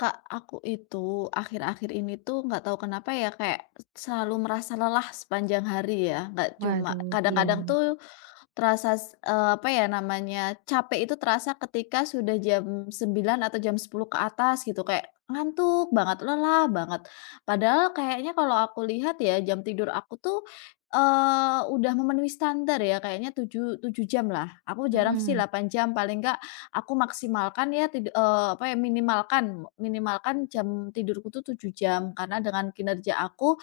Kak, aku itu akhir-akhir ini tuh nggak tahu kenapa ya kayak selalu merasa lelah sepanjang hari ya. Nggak cuma Waduh, iya kadang-kadang nih. tuh terasa apa ya namanya, capek itu terasa ketika sudah jam 9 atau jam 10 ke atas gitu kayak ngantuk banget, lelah banget. Padahal kayaknya kalau aku lihat ya jam tidur aku tuh udah memenuhi standar ya kayaknya 7 7 jam lah. Aku jarang sih Mhm, 8 jam paling nggak aku maksimalkan ya apa ya, minimalkan minimalkan jam tidurku tuh 7 jam, karena dengan kinerja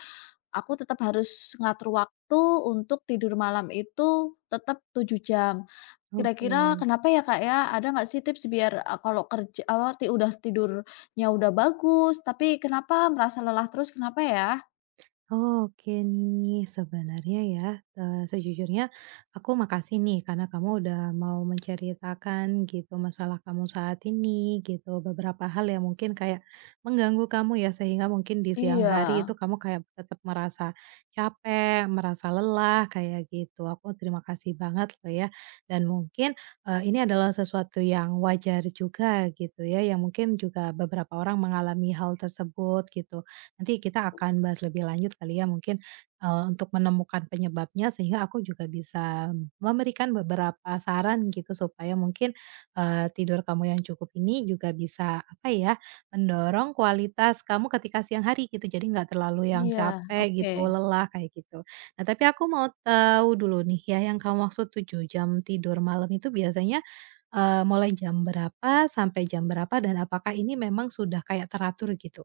aku tetap harus ngatur waktu untuk tidur malam itu tetap 7 jam. oke. Kira-kira kenapa ya, Kak, ya? Ada nggak sih tips biar, kalau kerja awal ti udah tidurnya udah bagus, tapi kenapa merasa lelah terus, kenapa ya? Oke nih, sebenarnya ya, sejujurnya aku makasih nih karena kamu udah mau menceritakan gitu masalah kamu saat ini gitu, beberapa hal yang mungkin kayak mengganggu kamu ya sehingga mungkin di siang Iya hari itu kamu kayak tetap merasa capek, merasa lelah kayak gitu. Aku terima kasih banget loh ya dan mungkin, ini adalah sesuatu yang wajar juga gitu ya, yang mungkin juga beberapa orang mengalami hal tersebut gitu. Nanti kita akan bahas lebih lanjut kali ya mungkin, untuk menemukan penyebabnya sehingga aku juga bisa memberikan beberapa saran gitu supaya mungkin, tidur kamu yang cukup ini juga bisa apa ya, mendorong kualitas kamu ketika siang hari gitu jadi nggak terlalu yang iya, capek oke. gitu, lelah kayak gitu. Nah, tapi aku mau tahu dulu nih ya yang kamu maksud 7 jam tidur malam itu biasanya, mulai jam berapa sampai jam berapa dan apakah ini memang sudah kayak teratur gitu?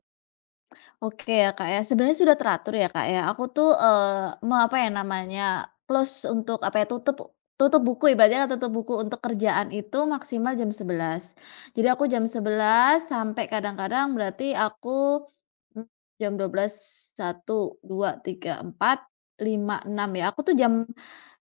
Oke ya, Kak, ya. Sebenarnya sudah teratur ya, Kak, ya. Aku tuh, apa ya namanya, close untuk apa ya, tutup tutup buku ibaratnya, kan tutup buku untuk kerjaan itu maksimal jam sebelas. Jadi aku jam sebelas sampai kadang-kadang berarti aku, mmm, jam dua belas, satu, dua, tiga, empat, lima, enam ya. Aku tuh jam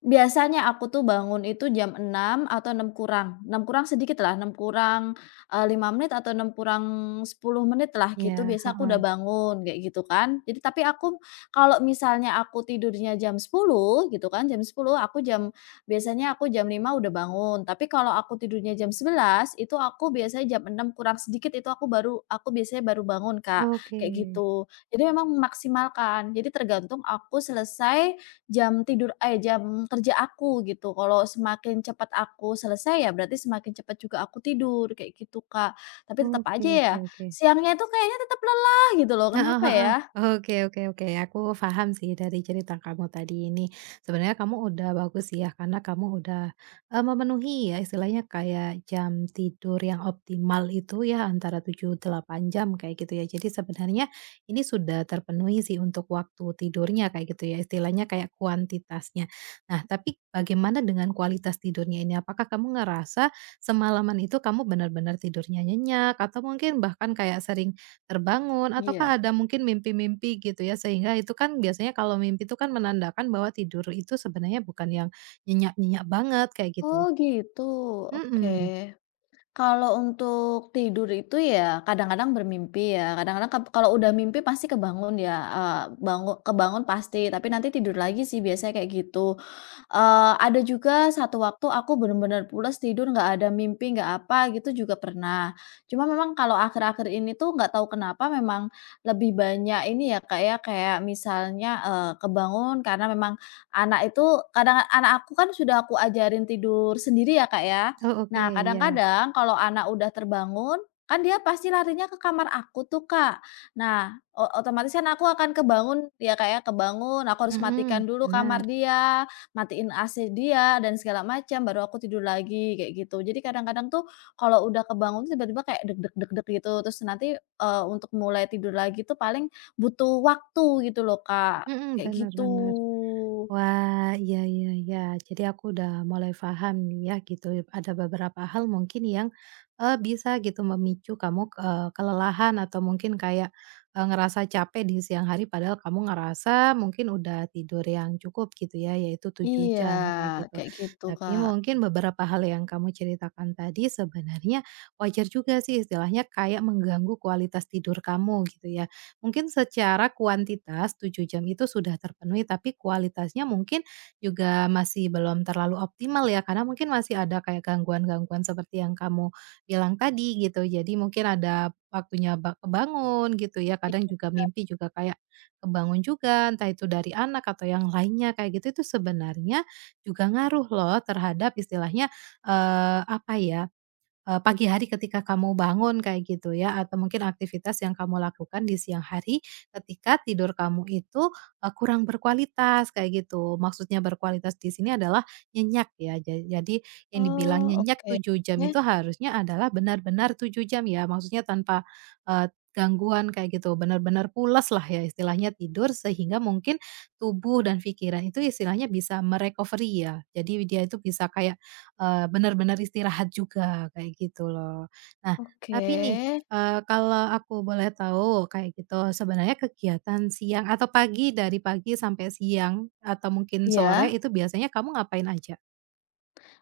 Biasanya aku tuh bangun itu jam 6 atau enam kurang sedikit lah, 6 kurang 5 menit atau 6 kurang sepuluh menit lah gitu, Ya. biasa aku udah bangun kayak gitu kan. Jadi tapi aku kalau misalnya aku tidurnya jam sepuluh gitu kan, jam sepuluh aku jam biasanya aku jam lima udah bangun. Tapi kalau aku tidurnya jam sebelas itu aku biasanya jam 6 kurang sedikit itu aku biasanya baru bangun, Kak, Oke. kayak gitu. Jadi memang memaksimalkan, jadi tergantung aku selesai jam kerja aku gitu. Kalau semakin cepat aku selesai, ya berarti semakin cepat juga aku tidur, kayak gitu, Kak. Tapi tetap Oke aja ya, oke oke. siangnya itu kayaknya tetap lelah gitu loh, Heeh kenapa heeh. ya? Oke oke oke, aku paham sih dari cerita kamu tadi ini. Sebenarnya kamu udah bagus sih ya, karena kamu udah, memenuhi ya istilahnya kayak jam tidur yang optimal itu ya antara 7 8 jam kayak gitu ya. Jadi sebenarnya ini sudah terpenuhi sih untuk waktu tidurnya kayak gitu ya, istilahnya kayak kuantitasnya. Nah, tapi bagaimana dengan kualitas tidurnya ini? Apakah kamu ngerasa semalaman itu kamu benar-benar tidurnya nyenyak atau mungkin bahkan kayak sering terbangun Iya. ataukah ada mungkin mimpi-mimpi gitu ya sehingga itu kan biasanya kalau mimpi itu kan menandakan bahwa tidur itu sebenarnya bukan yang nyenyak-nyenyak banget kayak Oh gitu. gitu, oke. Mhm. Kalau untuk tidur itu ya kadang-kadang bermimpi ya, kadang-kadang kalau udah mimpi pasti kebangun ya, eee, bangu kebangun pasti, tapi nanti tidur lagi sih biasanya kayak gitu. Ada juga satu waktu aku bener-bener pules tidur nggak ada mimpi, nggak apa gitu juga pernah. Cuma memang kalau akhir-akhir ini tuh nggak tahu kenapa memang lebih banyak ini ya, Kak, ya, kayak misalnya, kebangun karena memang anak itu kadang anak aku kan sudah aku ajarin tidur sendiri ya, Kak, ya. Oh oke, Nah iya. kadang-kadang kalau anak udah terbangun, kan dia pasti larinya ke kamar aku tuh, Kak. Nah otomatis kan aku akan kebangun ya, kayak kebangun, aku harus matikan Mhm, dulu benar. kamar dia, matiin AC dia dan segala macam, baru aku tidur lagi, kayak gitu. Jadi kadang-kadang tuh kalau udah kebangun tuh tiba-tiba kayak deg deg deg deg gitu, terus nanti, untuk mulai tidur lagi tuh paling butuh waktu gitu loh, Kak, Mhm, kayak benar gitu. benar. Wah, iya iya iya. Jadi aku udah mulai paham nih ya gitu, ada beberapa hal mungkin yang, bisa gitu memicu kamu, kelelahan atau mungkin kayak, ngerasa capek di siang hari padahal kamu ngerasa mungkin udah tidur yang cukup gitu ya, yaitu tujuh Iya, jam kayak gitu. kayak gitu, Tapi Kak. mungkin beberapa hal yang kamu ceritakan tadi sebenarnya wajar juga sih istilahnya kayak mengganggu kualitas tidur kamu gitu ya. Mungkin secara kuantitas 7 jam itu sudah terpenuhi, tapi kualitasnya mungkin juga masih belum terlalu optimal ya, karena mungkin masih ada kayak gangguan-gangguan seperti yang kamu bilang tadi gitu. Jadi mungkin ada waktunya kebangun gitu ya, kadang juga mimpi juga kayak kebangun juga, entah itu dari anak atau yang lainnya kayak gitu, itu sebenarnya juga ngaruh loh terhadap istilahnya, apa ya, pagi hari ketika kamu bangun kayak gitu ya, atau mungkin aktivitas yang kamu lakukan di siang hari ketika tidur kamu itu, kurang berkualitas kayak gitu. Maksudnya berkualitas di sini adalah nyenyak ya. Jadi yang dibilang Oh, nyenyak oke. 7 jam itu harusnya adalah benar-benar 7 jam ya, maksudnya tanpa, eee, gangguan kayak gitu, benar-benar pulas lah ya istilahnya tidur sehingga mungkin tubuh dan pikiran itu istilahnya bisa merecovery ya. Jadi dia itu bisa kayak bener-bener istirahat juga, kayak gitu loh. Nah, Oke. tapi nih, kalau aku boleh tahu kayak gitu, sebenarnya kegiatan siang atau pagi dari pagi sampai siang atau mungkin Iya? sore itu biasanya kamu ngapain aja?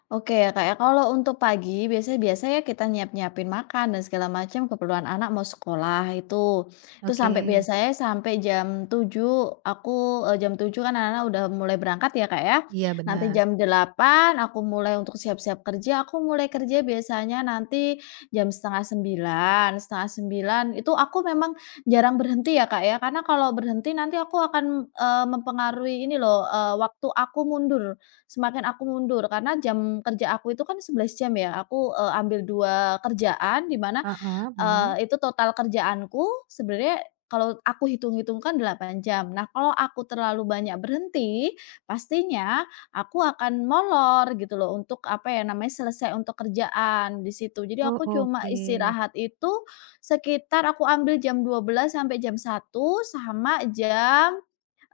Oke ya Kak ya, kalau untuk pagi biasanya biasanya kita nyiap-nyiapin makan dan segala macam keperluan anak mau sekolah itu. Itu Oke, sampai biasanya sampai jam 7. Aku, jam 7 kan anak-anak udah mulai berangkat ya Kak ya. iya Nanti benar. jam delapan aku mulai untuk siap-siap kerja, aku mulai kerja biasanya nanti jam setengah sembilan. Setengah sembilan itu aku memang jarang berhenti ya Kak ya, karena kalau berhenti nanti aku akan, mempengaruhi ini loh, waktu aku mundur. Semakin aku mundur karena jam kerja aku itu kan 11 jam ya, aku, ambil 2 kerjaan di mana, Heeh, benar. Itu total kerjaanku sebenarnya kalau aku hitung-hitung kan 8 jam. Nah, kalau aku terlalu banyak berhenti, pastinya aku akan molor gitu loh untuk apa ya namanya, selesai untuk kerjaan di situ. Jadi Oh, aku cuma oke. istirahat itu sekitar aku ambil jam dua belas sampai jam satu sama jam,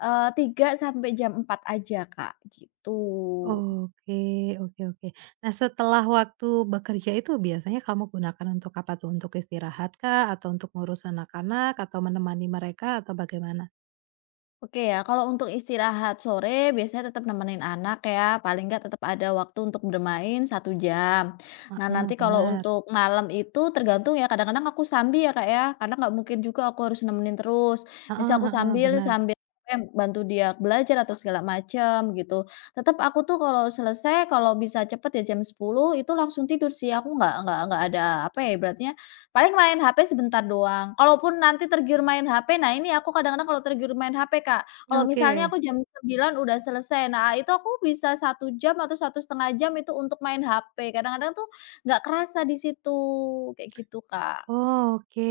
3.00 sampai jam empat aja, Kak, gitu. Oke oke oke. Nah, setelah waktu bekerja itu biasanya kamu gunakan untuk apa tuh? Untuk istirahat kah? Atau untuk ngurus anak-anak? Atau menemani mereka? Atau bagaimana? Oke ya, kalau untuk istirahat sore biasanya tetap nemenin anak ya, paling nggak tetap ada waktu untuk bermain satu jam. Nah nanti Heeh, kalau benar. untuk malam itu tergantung ya, kadang-kadang aku sambil ya Kak ya, karena nggak mungkin juga aku harus nemenin terus. Biasanya Heeh aku heeh, sambil bener. sambil bantu dia belajar atau segala macam gitu. Tetap aku tuh kalau selesai, kalau bisa cepet ya jam sepuluh itu langsung tidur sih, aku nggak ada apa ya, ibaratnya paling main HP sebentar doang, kalaupun nanti tergiur main HP, nah ini aku kadang-kadang kalau tergiur main HP, Kak, kalau misalnya Oke. aku jam sembilan udah selesai, nah itu aku bisa satu jam atau satu setengah jam itu untuk main HP, kadang-kadang tuh nggak kerasa di situ, kayak gitu, Kak. Oh, oke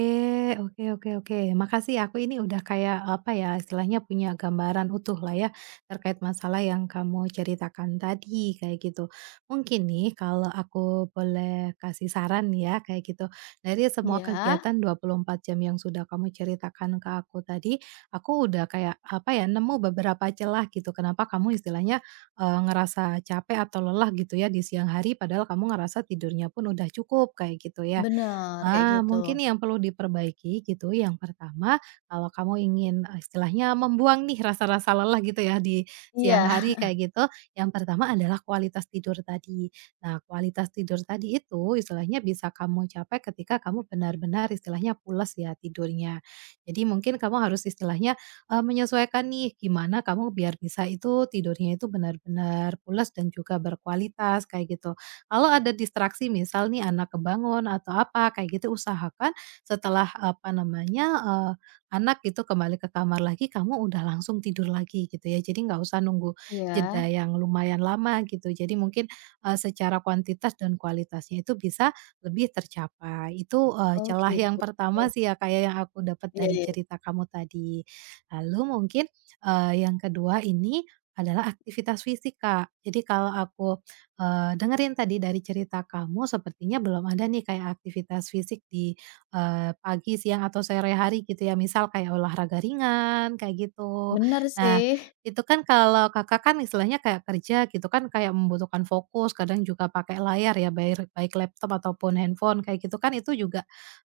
oke oke oke. Makasih ya, aku ini udah kayak, apa ya, istilahnya punya gambaran utuh lah ya, terkait masalah yang kamu ceritakan tadi, kayak gitu. Mungkin nih, kalau aku boleh kasih saran ya, kayak gitu. Dari semua Iya, kegiatan 24 jam yang sudah kamu ceritakan ke aku tadi, aku udah kayak, apa ya, nemu beberapa celah gitu, kenapa kamu istilahnya, ngerasa capek atau lelah gitu ya di siang hari, padahal kamu ngerasa tidurnya pun udah cukup, kayak gitu ya. bener, kayak Ah, gitu. mungkin yang perlu diperbaiki gitu, yang pertama kalau kamu ingin, istilahnya membuang nih rasa-rasa lelah gitu ya di siang Iya, hari kayak gitu, yang pertama adalah kualitas tidur tadi. Nah, kualitas tidur tadi itu istilahnya bisa kamu capai ketika kamu benar-benar istilahnya pulas ya tidurnya. Jadi mungkin kamu harus istilahnya, menyesuaikan nih gimana kamu biar bisa itu tidurnya itu benar-benar pulas dan juga berkualitas kayak gitu. Kalau ada distraksi misal nih anak kebangun atau apa kayak gitu usahakan setelah, apa namanya, anak gitu kembali ke kamar lagi kamu udah langsung tidur lagi gitu ya. Jadi nggak usah nunggu iya. jeda yang lumayan lama gitu. Jadi mungkin, secara kuantitas dan kualitasnya itu bisa lebih tercapai. Itu, Oh celah yang gitu. pertama sih ya, kayak yang aku dapat Iya dari iya, cerita kamu tadi. Lalu mungkin, yang kedua ini adalah aktivitas fisik, Kak. Jadi kalau aku dengerin tadi dari cerita kamu sepertinya belum ada nih kayak aktivitas fisik di, pagi, siang, atau sore hari gitu ya, misal kayak olahraga ringan kayak gitu. bener Nah, sih. itu kan kalau Kakak kan istilahnya kayak kerja gitu kan kayak membutuhkan fokus, kadang juga pakai layar ya, baik baik laptop ataupun handphone kayak gitu kan itu juga,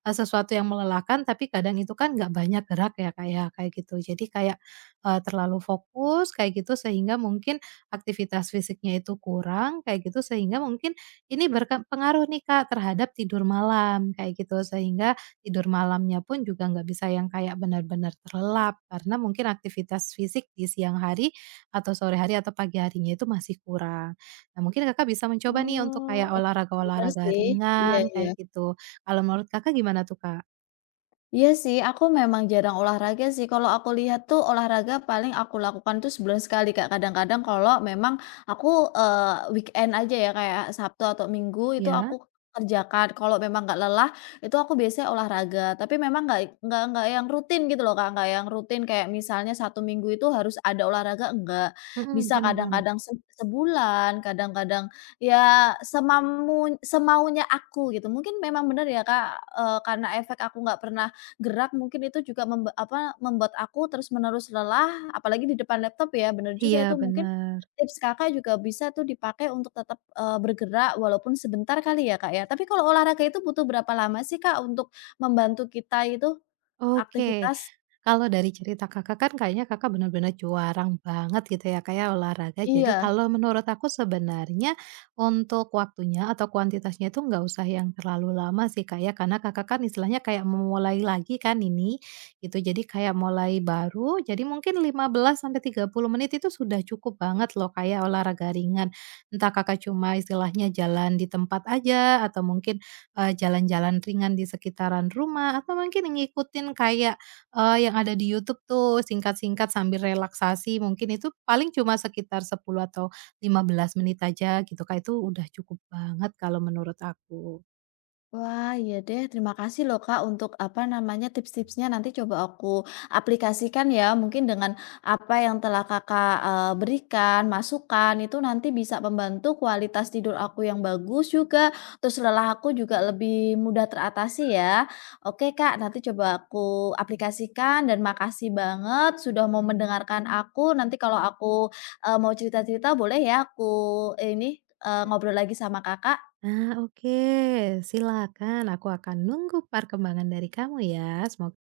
sesuatu yang melelahkan tapi kadang itu kan nggak banyak gerak ya, kayak kayak gitu. Jadi kayak, terlalu fokus kayak gitu sehingga mungkin, aktivitas fisiknya itu kurang kayak gitu sehingga mungkin ini berpengaruh nih Kak terhadap tidur malam kayak gitu, sehingga tidur malamnya pun juga nggak bisa yang kayak benar-benar terlelap karena mungkin aktivitas fisik di siang hari atau sore hari atau pagi harinya itu masih kurang. Nah, mungkin Kakak bisa mencoba nih untuk Oh, kayak oke, bener olahraga-olahraga sih. Iya ringan iya. kayak gitu. Kalau menurut Kakak gimana tuh Kak? Iya sih, aku memang jarang olahraga sih. Kalau aku lihat tuh olahraga paling aku lakukan tuh sebulan sekali, Kak. Kadang-kadang kalau memang aku, weekend aja ya kayak Sabtu atau Minggu itu aku Ya, kerjakan. Kalau memang nggak lelah, itu aku biasanya olahraga. Tapi memang nggak yang rutin gitu loh, Kak, nggak yang rutin kayak misalnya satu minggu itu harus ada olahraga, enggak. Bisa benar-benar. kadang-kadang sebulan, kadang-kadang ya semaunya aku gitu. Mungkin memang benar ya, Kak, karena efek aku nggak pernah gerak mungkin itu juga membuat aku terus-menerus lelah, apalagi di depan laptop ya, bener juga Iya, itu mungkin benar. tips Kakak juga bisa tuh dipakai untuk tetap, bergerak walaupun sebentar kali ya, Kak, ya. Tapi kalau olahraga itu butuh berapa lama sih, Kak, untuk membantu kita itu Oke. aktivitas? Kalau dari cerita Kakak kan kayaknya Kakak benar-benar juarang banget gitu ya, kayak olahraga. Jadi Iya. kalau menurut aku sebenarnya untuk waktunya atau kuantitasnya itu nggak usah yang terlalu lama sih, kayak karena Kakak kan istilahnya kayak memulai lagi kan ini, gitu. Jadi kayak mulai baru, jadi mungkin 15 sampai 30 menit itu sudah cukup banget loh, kayak olahraga ringan. Entah Kakak cuma istilahnya jalan di tempat aja atau mungkin, jalan-jalan ringan di sekitaran rumah atau mungkin ngikutin kayak yang ada di YouTube tuh singkat-singkat sambil relaksasi mungkin itu paling cuma sekitar 10 atau 15 menit aja gitu Kak, itu udah cukup banget kalau menurut aku. Wah, iya deh. Terima kasih loh Kak untuk apa namanya tips-tipsnya, nanti coba aku aplikasikan ya. Mungkin dengan apa yang telah Kakak berikan, masukan itu nanti bisa membantu kualitas tidur aku yang bagus juga. Terus lelah aku juga lebih mudah teratasi ya. Oke Kak, nanti coba aku aplikasikan dan makasih banget sudah mau mendengarkan aku. Nanti kalau aku mau cerita-cerita boleh ya aku eh, ini ngobrol lagi sama Kakak. Ah, oke, silakan aku akan nunggu perkembangan dari kamu ya. Semoga.